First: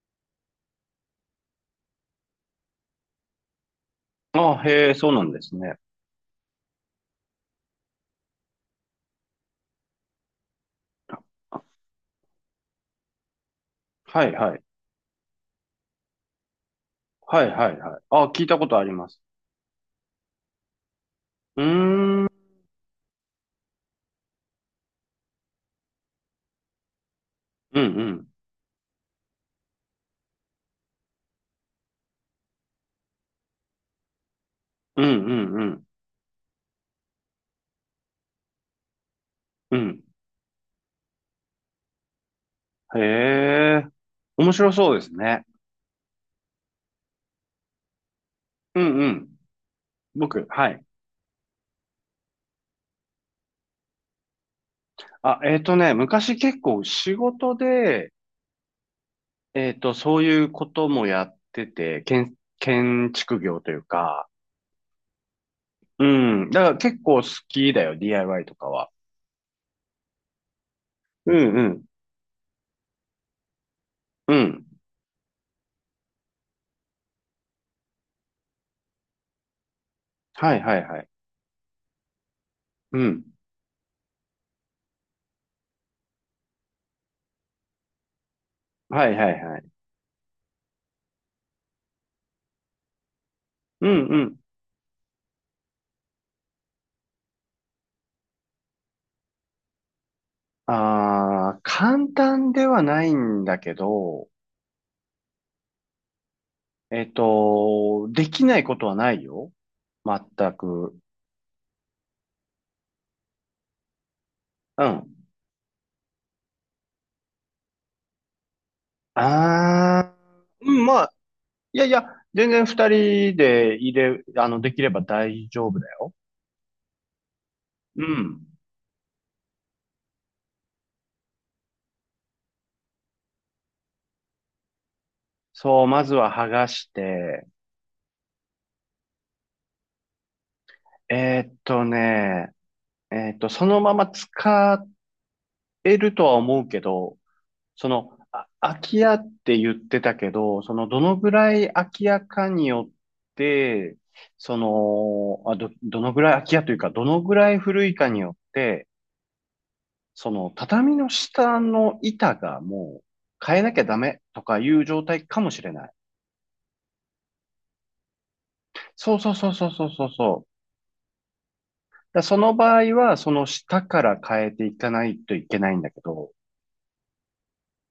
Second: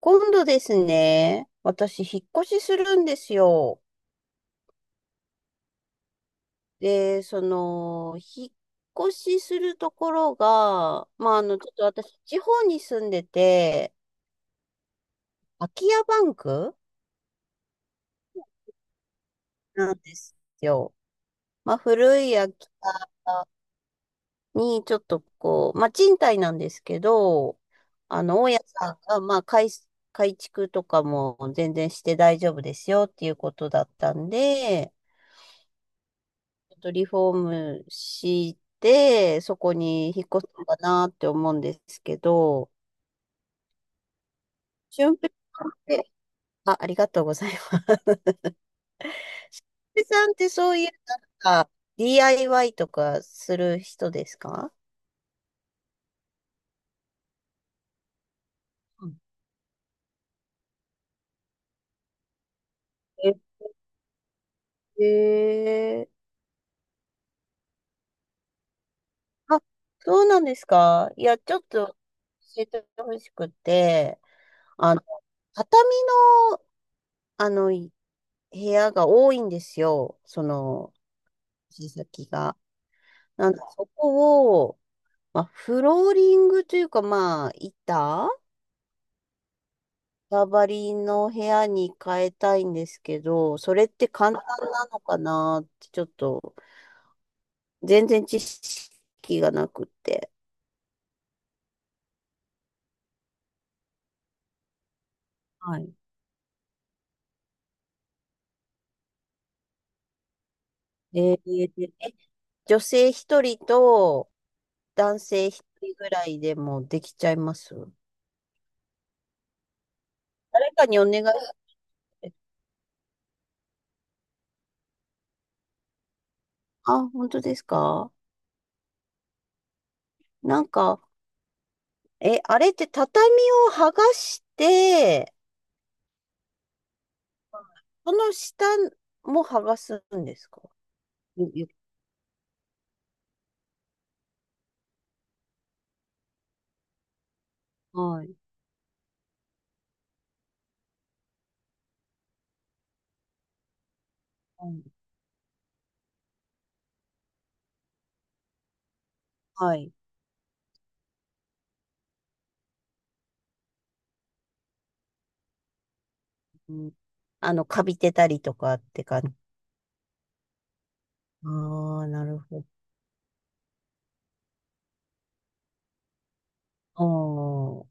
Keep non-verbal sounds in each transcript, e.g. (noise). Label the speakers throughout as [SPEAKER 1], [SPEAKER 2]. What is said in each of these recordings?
[SPEAKER 1] 今度ですね、私、引っ越しするんですよ。
[SPEAKER 2] あ、へえ、そうなんですね。
[SPEAKER 1] で、引っ越しするところが、まあ、ちょっと私、地方に住んでて、
[SPEAKER 2] はいはい。
[SPEAKER 1] 空き家バンク
[SPEAKER 2] はいはいはい。あ、聞いたことあります。
[SPEAKER 1] なんですよ。
[SPEAKER 2] うー
[SPEAKER 1] まあ、
[SPEAKER 2] ん。
[SPEAKER 1] 古
[SPEAKER 2] う
[SPEAKER 1] い
[SPEAKER 2] ん
[SPEAKER 1] 空き家に、ちょっとこう、まあ、賃貸なんですけど、
[SPEAKER 2] う
[SPEAKER 1] あ
[SPEAKER 2] ん。
[SPEAKER 1] の、大家さんが、まあ、改築とかも全然して大丈夫ですよっていうことだったんで、
[SPEAKER 2] うんうんうん。
[SPEAKER 1] ちょっとリフォームして、そこ
[SPEAKER 2] うん。
[SPEAKER 1] に引っ越すのかなって思うんですけど、
[SPEAKER 2] へえ。面白そうです
[SPEAKER 1] 俊平
[SPEAKER 2] ね。
[SPEAKER 1] さんって、あ、ありがとうございます。俊
[SPEAKER 2] うんうん。
[SPEAKER 1] 平さんっ
[SPEAKER 2] 僕、
[SPEAKER 1] て
[SPEAKER 2] は
[SPEAKER 1] そう
[SPEAKER 2] い。
[SPEAKER 1] いう、なんか、DIY とかする人ですか？
[SPEAKER 2] あ、昔結構仕事で、
[SPEAKER 1] うん。
[SPEAKER 2] そういうこともやってて、建築業というか、う
[SPEAKER 1] ええ
[SPEAKER 2] ん。だから結構好きだよ、DIY とかは。
[SPEAKER 1] ー。あ、そうなんですか？い
[SPEAKER 2] う
[SPEAKER 1] や、ち
[SPEAKER 2] ん
[SPEAKER 1] ょ
[SPEAKER 2] う
[SPEAKER 1] っ
[SPEAKER 2] ん。
[SPEAKER 1] と教えてほしくて、
[SPEAKER 2] うん。
[SPEAKER 1] あの、畳の、あの、部屋が多いんですよ。そ
[SPEAKER 2] はいはい
[SPEAKER 1] の、
[SPEAKER 2] はい。
[SPEAKER 1] 先が。
[SPEAKER 2] うん。
[SPEAKER 1] なんで、そこまあ、フローリングというか、まあ、板
[SPEAKER 2] はいはいはい。
[SPEAKER 1] ババリの部屋に変えたいんですけど、それ
[SPEAKER 2] う
[SPEAKER 1] って簡
[SPEAKER 2] ん。
[SPEAKER 1] 単なのかなって、ちょっと、全然知識がなくて。
[SPEAKER 2] ああ、簡単ではないんだけど、
[SPEAKER 1] はい。
[SPEAKER 2] できないことはないよ。全く。
[SPEAKER 1] で女性一人と
[SPEAKER 2] うん。
[SPEAKER 1] 男性一人ぐらいでもできちゃいます？
[SPEAKER 2] ああ、う
[SPEAKER 1] 誰
[SPEAKER 2] ん、
[SPEAKER 1] かに
[SPEAKER 2] ま
[SPEAKER 1] お
[SPEAKER 2] あ、
[SPEAKER 1] 願いし
[SPEAKER 2] いやいや、
[SPEAKER 1] て。
[SPEAKER 2] 全然二人で入れ、あの、できれば大丈夫だよ。
[SPEAKER 1] あ、本当です
[SPEAKER 2] う
[SPEAKER 1] か？
[SPEAKER 2] ん。
[SPEAKER 1] なんか、あれって畳を剥がして、
[SPEAKER 2] そう、まずは剥がして、
[SPEAKER 1] その下も剥がすんですか？よ。
[SPEAKER 2] ね、えーっと、そのまま使えるとは思うけど、
[SPEAKER 1] はい。
[SPEAKER 2] あ、空き家って言ってたけど、どのぐらい空き家かによって、
[SPEAKER 1] うん、
[SPEAKER 2] どのぐらい空き家というか、どのぐらい古いかによって、
[SPEAKER 1] はい。
[SPEAKER 2] 畳の下の板がもう変えなきゃダメとかいう状態かもしれない。
[SPEAKER 1] うん、あの、カビてたりとかって
[SPEAKER 2] そう
[SPEAKER 1] 感じ。
[SPEAKER 2] そうそうそうそうそうそう。
[SPEAKER 1] ああ、
[SPEAKER 2] だ
[SPEAKER 1] なる
[SPEAKER 2] その
[SPEAKER 1] ほ
[SPEAKER 2] 場合は、その下から変えていかないといけないんだけど、
[SPEAKER 1] ど。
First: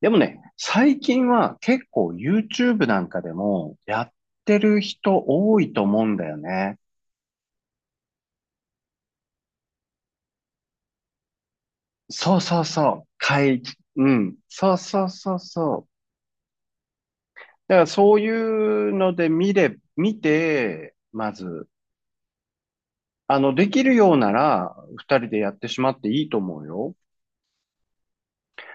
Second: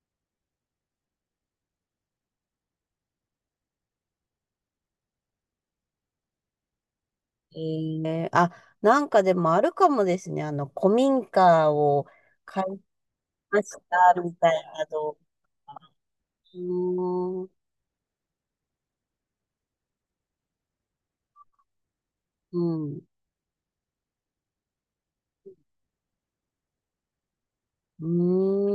[SPEAKER 2] でもね、最近は結構 YouTube なんかでもやってる人多いと思うんだよね。
[SPEAKER 1] うん。あ、なんかでもあるかもですね。あの、古民家を
[SPEAKER 2] そうそ
[SPEAKER 1] 買
[SPEAKER 2] う
[SPEAKER 1] い
[SPEAKER 2] そう。会
[SPEAKER 1] まし
[SPEAKER 2] 議、う
[SPEAKER 1] たみ
[SPEAKER 2] ん。
[SPEAKER 1] たい
[SPEAKER 2] そう
[SPEAKER 1] な
[SPEAKER 2] そう
[SPEAKER 1] 動
[SPEAKER 2] そう
[SPEAKER 1] 画。
[SPEAKER 2] そう。
[SPEAKER 1] うーん。
[SPEAKER 2] だからそういうので見て、まず、
[SPEAKER 1] うん。
[SPEAKER 2] できるようなら、二人でやってしまっていいと思うよ。
[SPEAKER 1] う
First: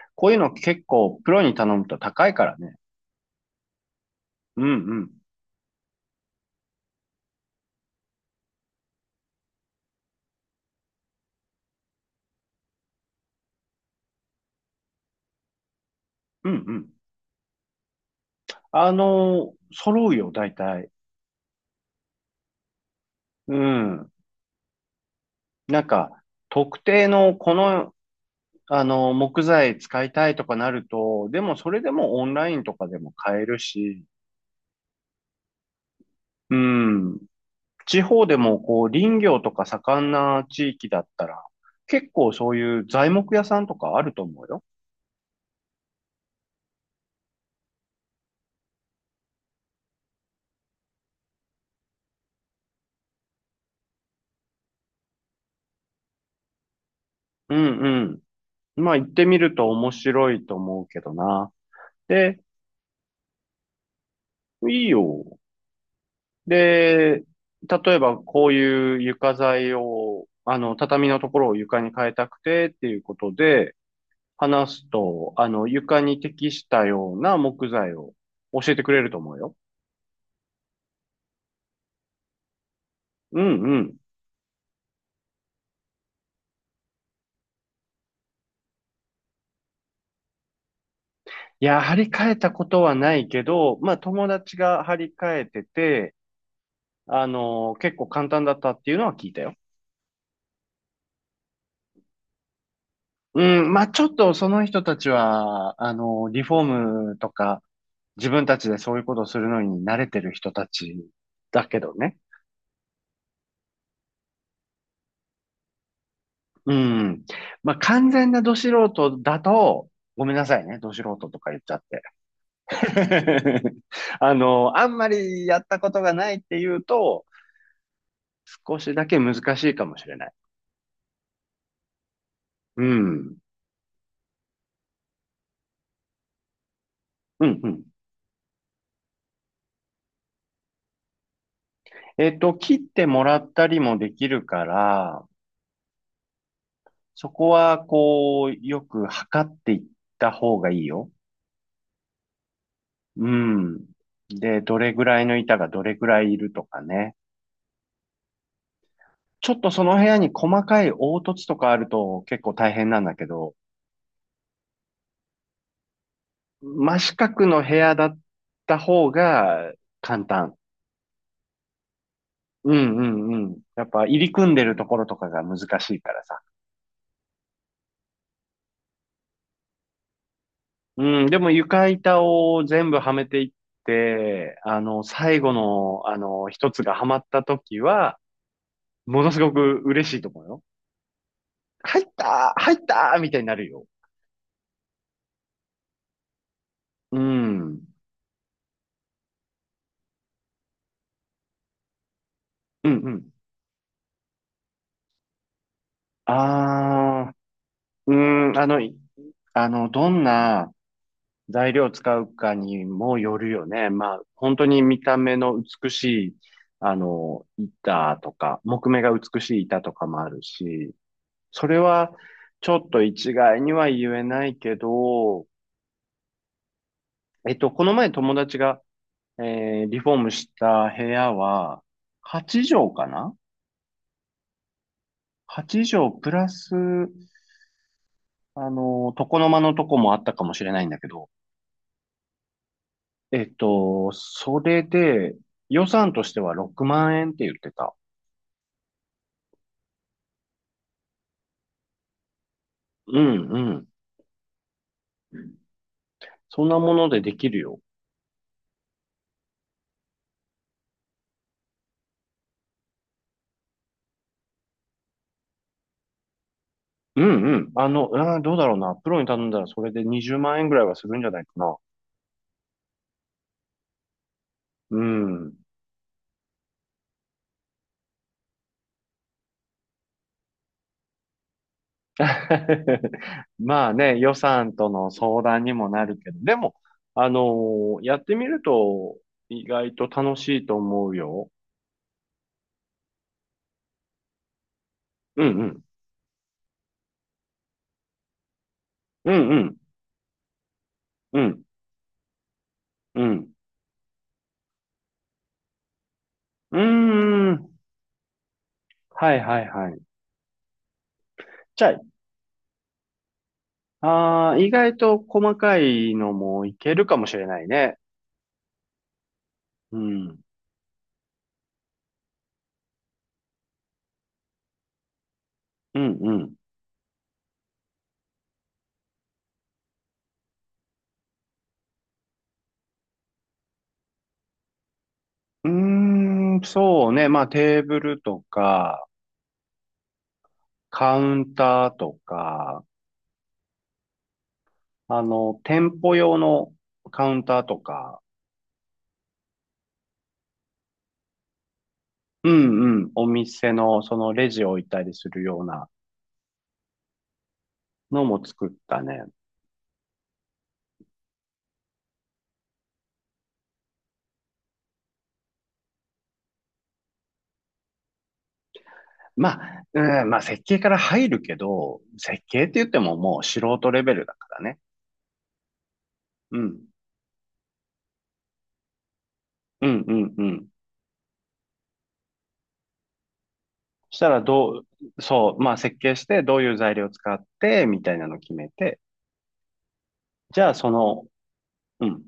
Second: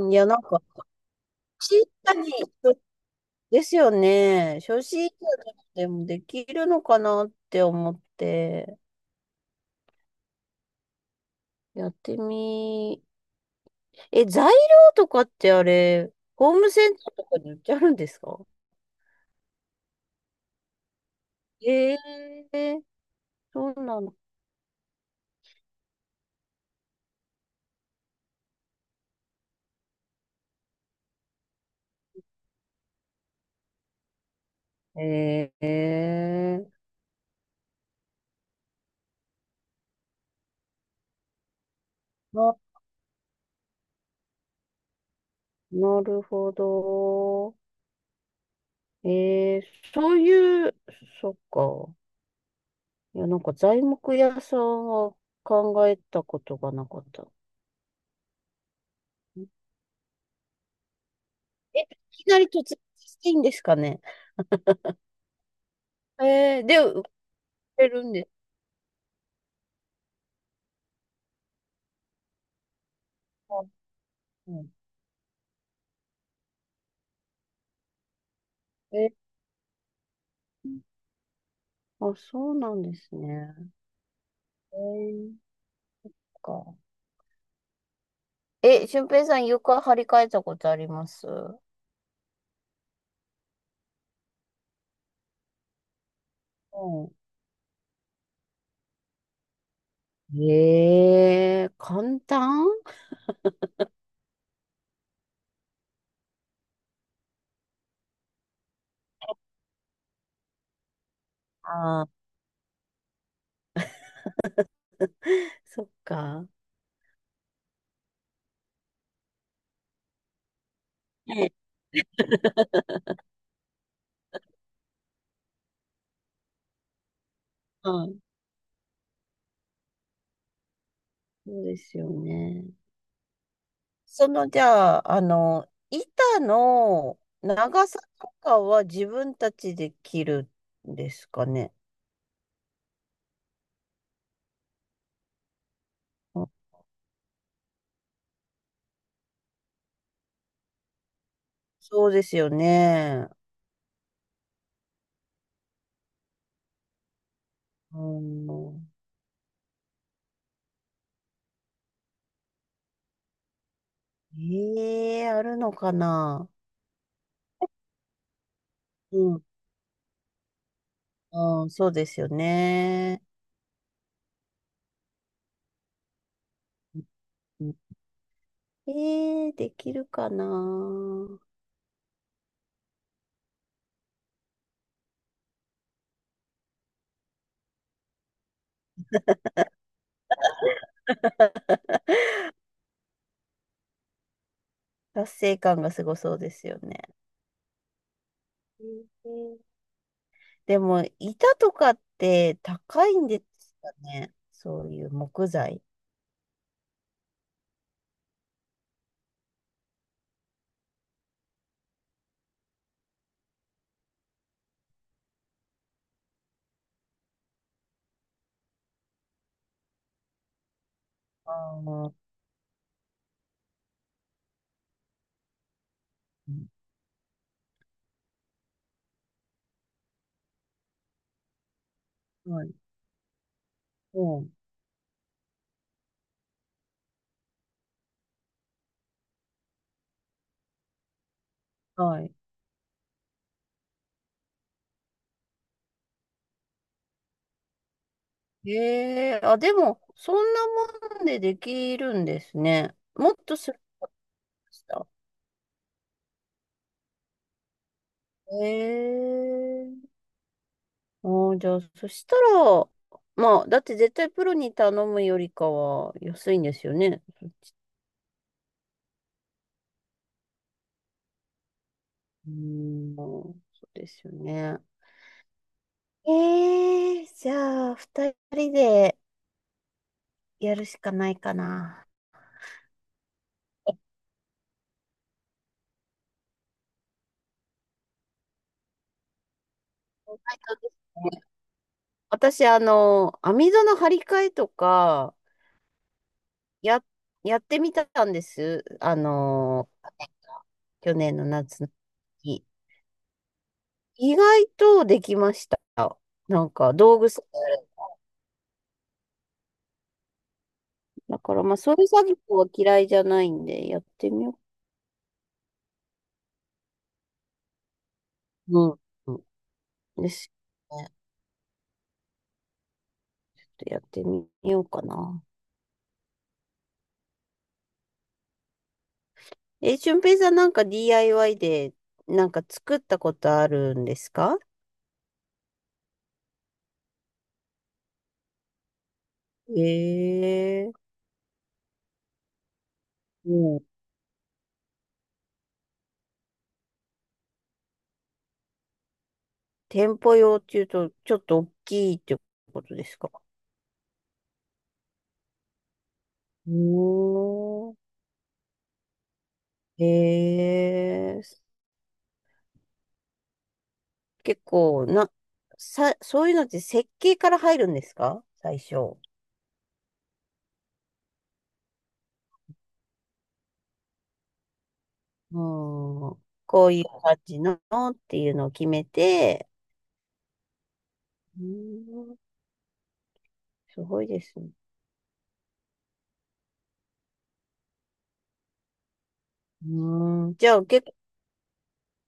[SPEAKER 1] ーん。いや、
[SPEAKER 2] こういう
[SPEAKER 1] なん
[SPEAKER 2] の
[SPEAKER 1] か、
[SPEAKER 2] 結構、プロに頼
[SPEAKER 1] 小
[SPEAKER 2] むと
[SPEAKER 1] さ
[SPEAKER 2] 高
[SPEAKER 1] に、
[SPEAKER 2] いからね。
[SPEAKER 1] ですよね。
[SPEAKER 2] うんう
[SPEAKER 1] 初心
[SPEAKER 2] ん。
[SPEAKER 1] 者でもできるのかなって思って、やってみえ、材料とかってあれ、
[SPEAKER 2] うん
[SPEAKER 1] ホー
[SPEAKER 2] う
[SPEAKER 1] ムセ
[SPEAKER 2] ん。
[SPEAKER 1] ンターとかに売ってあるんですか？
[SPEAKER 2] 揃うよ、大体。
[SPEAKER 1] ええ、
[SPEAKER 2] う
[SPEAKER 1] そうな
[SPEAKER 2] ん。
[SPEAKER 1] の。
[SPEAKER 2] なんか、特定のこのあの、木材使いたいとかなると、でもそれでもオンラインとかでも買えるし、
[SPEAKER 1] え
[SPEAKER 2] う
[SPEAKER 1] え、
[SPEAKER 2] ん。地方でもこう林業とか盛んな地域だったら、結構
[SPEAKER 1] な、
[SPEAKER 2] そういう材木屋さんとかあると思うよ。
[SPEAKER 1] なるほど。ええ、そういう、そっか。いや、なんか材木屋さんは考えたことがなかった。
[SPEAKER 2] うんうん。まあ行ってみると面白いと思うけどな。
[SPEAKER 1] え、いきな
[SPEAKER 2] で、
[SPEAKER 1] り突然していいんですかね？
[SPEAKER 2] いいよ。
[SPEAKER 1] ええ、で、売っ
[SPEAKER 2] で、
[SPEAKER 1] て
[SPEAKER 2] 例え
[SPEAKER 1] るん
[SPEAKER 2] ば
[SPEAKER 1] で
[SPEAKER 2] こ
[SPEAKER 1] す
[SPEAKER 2] ういう床材を、畳のところを床に変えたくてっていうこと
[SPEAKER 1] か、
[SPEAKER 2] で、
[SPEAKER 1] うん、
[SPEAKER 2] 話すと、床に適したような木材を教えてくれ
[SPEAKER 1] え
[SPEAKER 2] る
[SPEAKER 1] え、
[SPEAKER 2] と思うよ。
[SPEAKER 1] あ、そうなんです
[SPEAKER 2] う
[SPEAKER 1] ね。
[SPEAKER 2] んうん。
[SPEAKER 1] ええ、そっか。え、俊平さん床張り替えたことあります？
[SPEAKER 2] いや、張り替えたことはないけど、まあ友達が張り替えてて、
[SPEAKER 1] う
[SPEAKER 2] 結構簡単だったっていうのは聞いたよ。
[SPEAKER 1] ん。ええ、簡単。
[SPEAKER 2] うん、まあちょっとその人たちは、リフォームとか、自分たちでそういうことをするのに慣れてる人たちだけど
[SPEAKER 1] ああ
[SPEAKER 2] ね。
[SPEAKER 1] ー、そっか。
[SPEAKER 2] うん。まあ完全なド素人だと、ごめんなさいね、ド素人とか
[SPEAKER 1] ね、
[SPEAKER 2] 言っちゃって。(laughs) あんまりやったことがないっていうと、
[SPEAKER 1] はい。
[SPEAKER 2] 少しだけ難しいかもしれない。
[SPEAKER 1] そうですよね。
[SPEAKER 2] うん。
[SPEAKER 1] その、じゃあ、あの、板の
[SPEAKER 2] うんうん。
[SPEAKER 1] 長さとかは自分たちで切るんですかね。
[SPEAKER 2] 切ってもらったりもできるから、
[SPEAKER 1] うん、
[SPEAKER 2] そこは、よく測っていった方がいいよ。
[SPEAKER 1] そうですよ
[SPEAKER 2] う
[SPEAKER 1] ね。
[SPEAKER 2] ん。で、どれぐらいの板がどれぐらいいるとかね。
[SPEAKER 1] うん。
[SPEAKER 2] ちょっとその部屋に細かい凹凸とかあると結構大変なんだけど、
[SPEAKER 1] ええ、あるのかな？
[SPEAKER 2] 真四角の部屋だった方
[SPEAKER 1] うん。
[SPEAKER 2] が簡単。
[SPEAKER 1] うん、そうですよ
[SPEAKER 2] うんう
[SPEAKER 1] ね。
[SPEAKER 2] んうん。やっぱ入り組んでるところとかが難しいからさ。
[SPEAKER 1] うん。えできるかな。
[SPEAKER 2] うん、でも床板を全部はめていって、最後の、一つがはまった時は、ものすごく嬉しいと思うよ。入ったー入ったーみたいになるよ。
[SPEAKER 1] 達成感がすごそうですよね。
[SPEAKER 2] うん。うん
[SPEAKER 1] うん。でも、板とかって
[SPEAKER 2] う
[SPEAKER 1] 高いん
[SPEAKER 2] ん。
[SPEAKER 1] ですかね。そういう木材。
[SPEAKER 2] ああ、うん、あの、いあの、どんな材料を使うかにもよるよね。まあ、本当に見た目の美しい、板とか、木目が美しい板とかもあるし、
[SPEAKER 1] あ
[SPEAKER 2] それ
[SPEAKER 1] あ、
[SPEAKER 2] は
[SPEAKER 1] う
[SPEAKER 2] ちょっと一概には言えないけど、
[SPEAKER 1] ん、
[SPEAKER 2] この前友達が、リフォームした部屋は、8
[SPEAKER 1] はい。
[SPEAKER 2] 畳かな、
[SPEAKER 1] うん。
[SPEAKER 2] 8 畳プラス、床の間のとこもあったかもしれないんだけど、
[SPEAKER 1] はい。
[SPEAKER 2] それで、予算としては6万円って言ってた。
[SPEAKER 1] ええ、あ、でも、そんなもんでできるんですね。
[SPEAKER 2] う
[SPEAKER 1] もっ
[SPEAKER 2] ん
[SPEAKER 1] とす
[SPEAKER 2] う
[SPEAKER 1] る
[SPEAKER 2] ん。
[SPEAKER 1] かと思いました。
[SPEAKER 2] そんなものでできるよ。
[SPEAKER 1] ええ、ああ、じゃあ、そしたら、まあ、だって絶対プロに頼むよりかは安いんですよ
[SPEAKER 2] う
[SPEAKER 1] ね。
[SPEAKER 2] んうん。うん、どうだろうな。プロに頼んだらそれで20万円ぐらいはするんじゃないかな。
[SPEAKER 1] うん、そうですよね。
[SPEAKER 2] うん。
[SPEAKER 1] えじゃあ、二人でやるしかないかな。
[SPEAKER 2] (laughs) まあね、予算との相談にもなるけど、でも、あのやってみると意外と楽しい
[SPEAKER 1] そ
[SPEAKER 2] と
[SPEAKER 1] うです
[SPEAKER 2] 思う
[SPEAKER 1] ね。
[SPEAKER 2] よ。
[SPEAKER 1] 私、あの、網戸の張り替えとか、
[SPEAKER 2] うんうん。
[SPEAKER 1] や、やってみたんです。あ
[SPEAKER 2] うんうん。
[SPEAKER 1] の、去年
[SPEAKER 2] う
[SPEAKER 1] の
[SPEAKER 2] ん
[SPEAKER 1] 夏の時。
[SPEAKER 2] うん。
[SPEAKER 1] 意外とできました。なん
[SPEAKER 2] うー
[SPEAKER 1] か、道具さえあ
[SPEAKER 2] ん。
[SPEAKER 1] れば
[SPEAKER 2] はいはいはい。
[SPEAKER 1] だから、まあ、
[SPEAKER 2] じ
[SPEAKER 1] そう
[SPEAKER 2] ゃ
[SPEAKER 1] いう作業は嫌いじゃないんで、やってみ
[SPEAKER 2] あ、
[SPEAKER 1] よ
[SPEAKER 2] 意外と細かいのもいけるかもしれないね。
[SPEAKER 1] う。うん。う
[SPEAKER 2] う
[SPEAKER 1] んで
[SPEAKER 2] ん。
[SPEAKER 1] すよね。ちょっとやってみようかな。
[SPEAKER 2] うんうん。
[SPEAKER 1] え、俊平さんなんか DIY でなんか作ったことあるんですか？
[SPEAKER 2] うーん、そうね。まあ、テーブルとか、
[SPEAKER 1] ええ。
[SPEAKER 2] カウンターとか、
[SPEAKER 1] もう
[SPEAKER 2] 店舗用のカウンターとか、
[SPEAKER 1] 店舗用っていうとちょっと大きいって
[SPEAKER 2] う
[SPEAKER 1] こと
[SPEAKER 2] んう
[SPEAKER 1] で
[SPEAKER 2] ん、
[SPEAKER 1] す
[SPEAKER 2] お
[SPEAKER 1] か？
[SPEAKER 2] 店のそのレジを置いたりするような
[SPEAKER 1] うーん。
[SPEAKER 2] のも作ったね。
[SPEAKER 1] ええ、結構な、そういうのって設計から入るんですか、最初？う
[SPEAKER 2] まあ、うん、まあ、設計から入るけど、設計って言ってももう素人レベルだからね。
[SPEAKER 1] ん。
[SPEAKER 2] うん、
[SPEAKER 1] こういう感じのっていうのを決めて、
[SPEAKER 2] うん、うん、うん。
[SPEAKER 1] うーん、す
[SPEAKER 2] し
[SPEAKER 1] ごい
[SPEAKER 2] たら
[SPEAKER 1] ですね。
[SPEAKER 2] どう、そう、まあ、設計してどういう材料を使って、みたいなのを決めて、
[SPEAKER 1] うーん。
[SPEAKER 2] じ
[SPEAKER 1] じ
[SPEAKER 2] ゃあ
[SPEAKER 1] ゃあ
[SPEAKER 2] そ
[SPEAKER 1] 結構
[SPEAKER 2] の、うん。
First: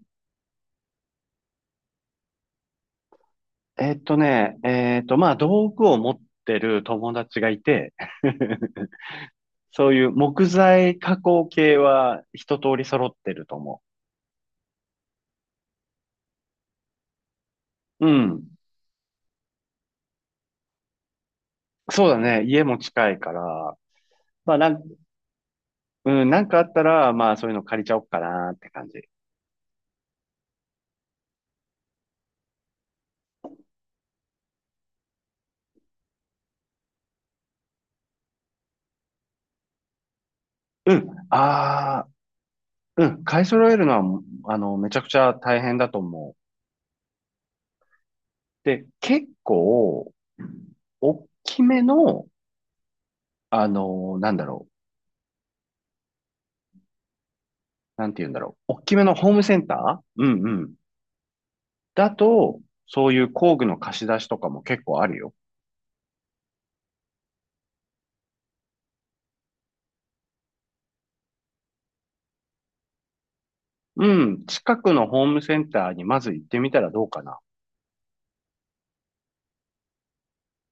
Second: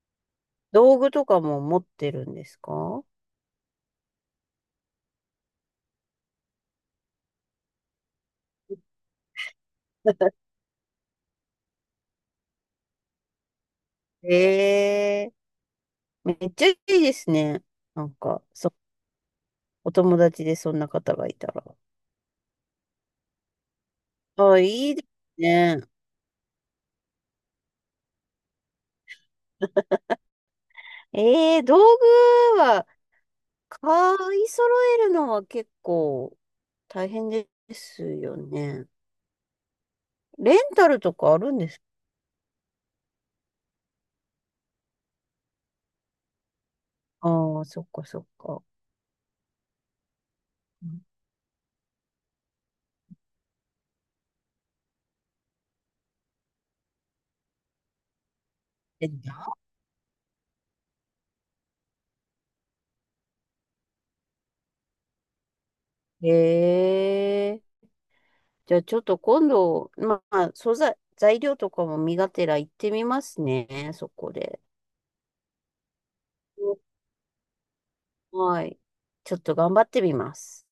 [SPEAKER 1] 道具とかも持ってるんですか？
[SPEAKER 2] えっとね、えっと、まあ、道具を持ってる友達がいて、(laughs) そういう木
[SPEAKER 1] (laughs)
[SPEAKER 2] 材加工系は一通り揃ってると思
[SPEAKER 1] ええ、めっちゃいいですね。な
[SPEAKER 2] う。う
[SPEAKER 1] んか、
[SPEAKER 2] ん。
[SPEAKER 1] お友達でそんな方がいたら。
[SPEAKER 2] そうだね。家も近いから、まあ、
[SPEAKER 1] あ、いいですね。
[SPEAKER 2] うん、なんかあったら、まあ、そういうの借りちゃおっかなって感じ。
[SPEAKER 1] ええ、道具は買い揃えるのは結構大変ですよね。レンタ
[SPEAKER 2] う
[SPEAKER 1] ル
[SPEAKER 2] ん。
[SPEAKER 1] とかあるんですか？
[SPEAKER 2] ああ、うん。買い揃えるのは、めちゃくちゃ大変だと思う。
[SPEAKER 1] ああー、そっかそっか。
[SPEAKER 2] で、結構、
[SPEAKER 1] うん。
[SPEAKER 2] 大きめの、なんだろう。なんて言うんだろう。大きめのホームセ
[SPEAKER 1] え
[SPEAKER 2] ンター、うんうん、だと、そういう工具の貸し出しとかも結構あるよ。
[SPEAKER 1] へえ、じゃあちょっと今度、まあ、素材、材料とかも身がてら行ってみますね、
[SPEAKER 2] う
[SPEAKER 1] そこ
[SPEAKER 2] ん。
[SPEAKER 1] で。
[SPEAKER 2] 近くのホームセンターにまず行ってみたらどうかな。
[SPEAKER 1] はい。ちょっと頑張ってみます。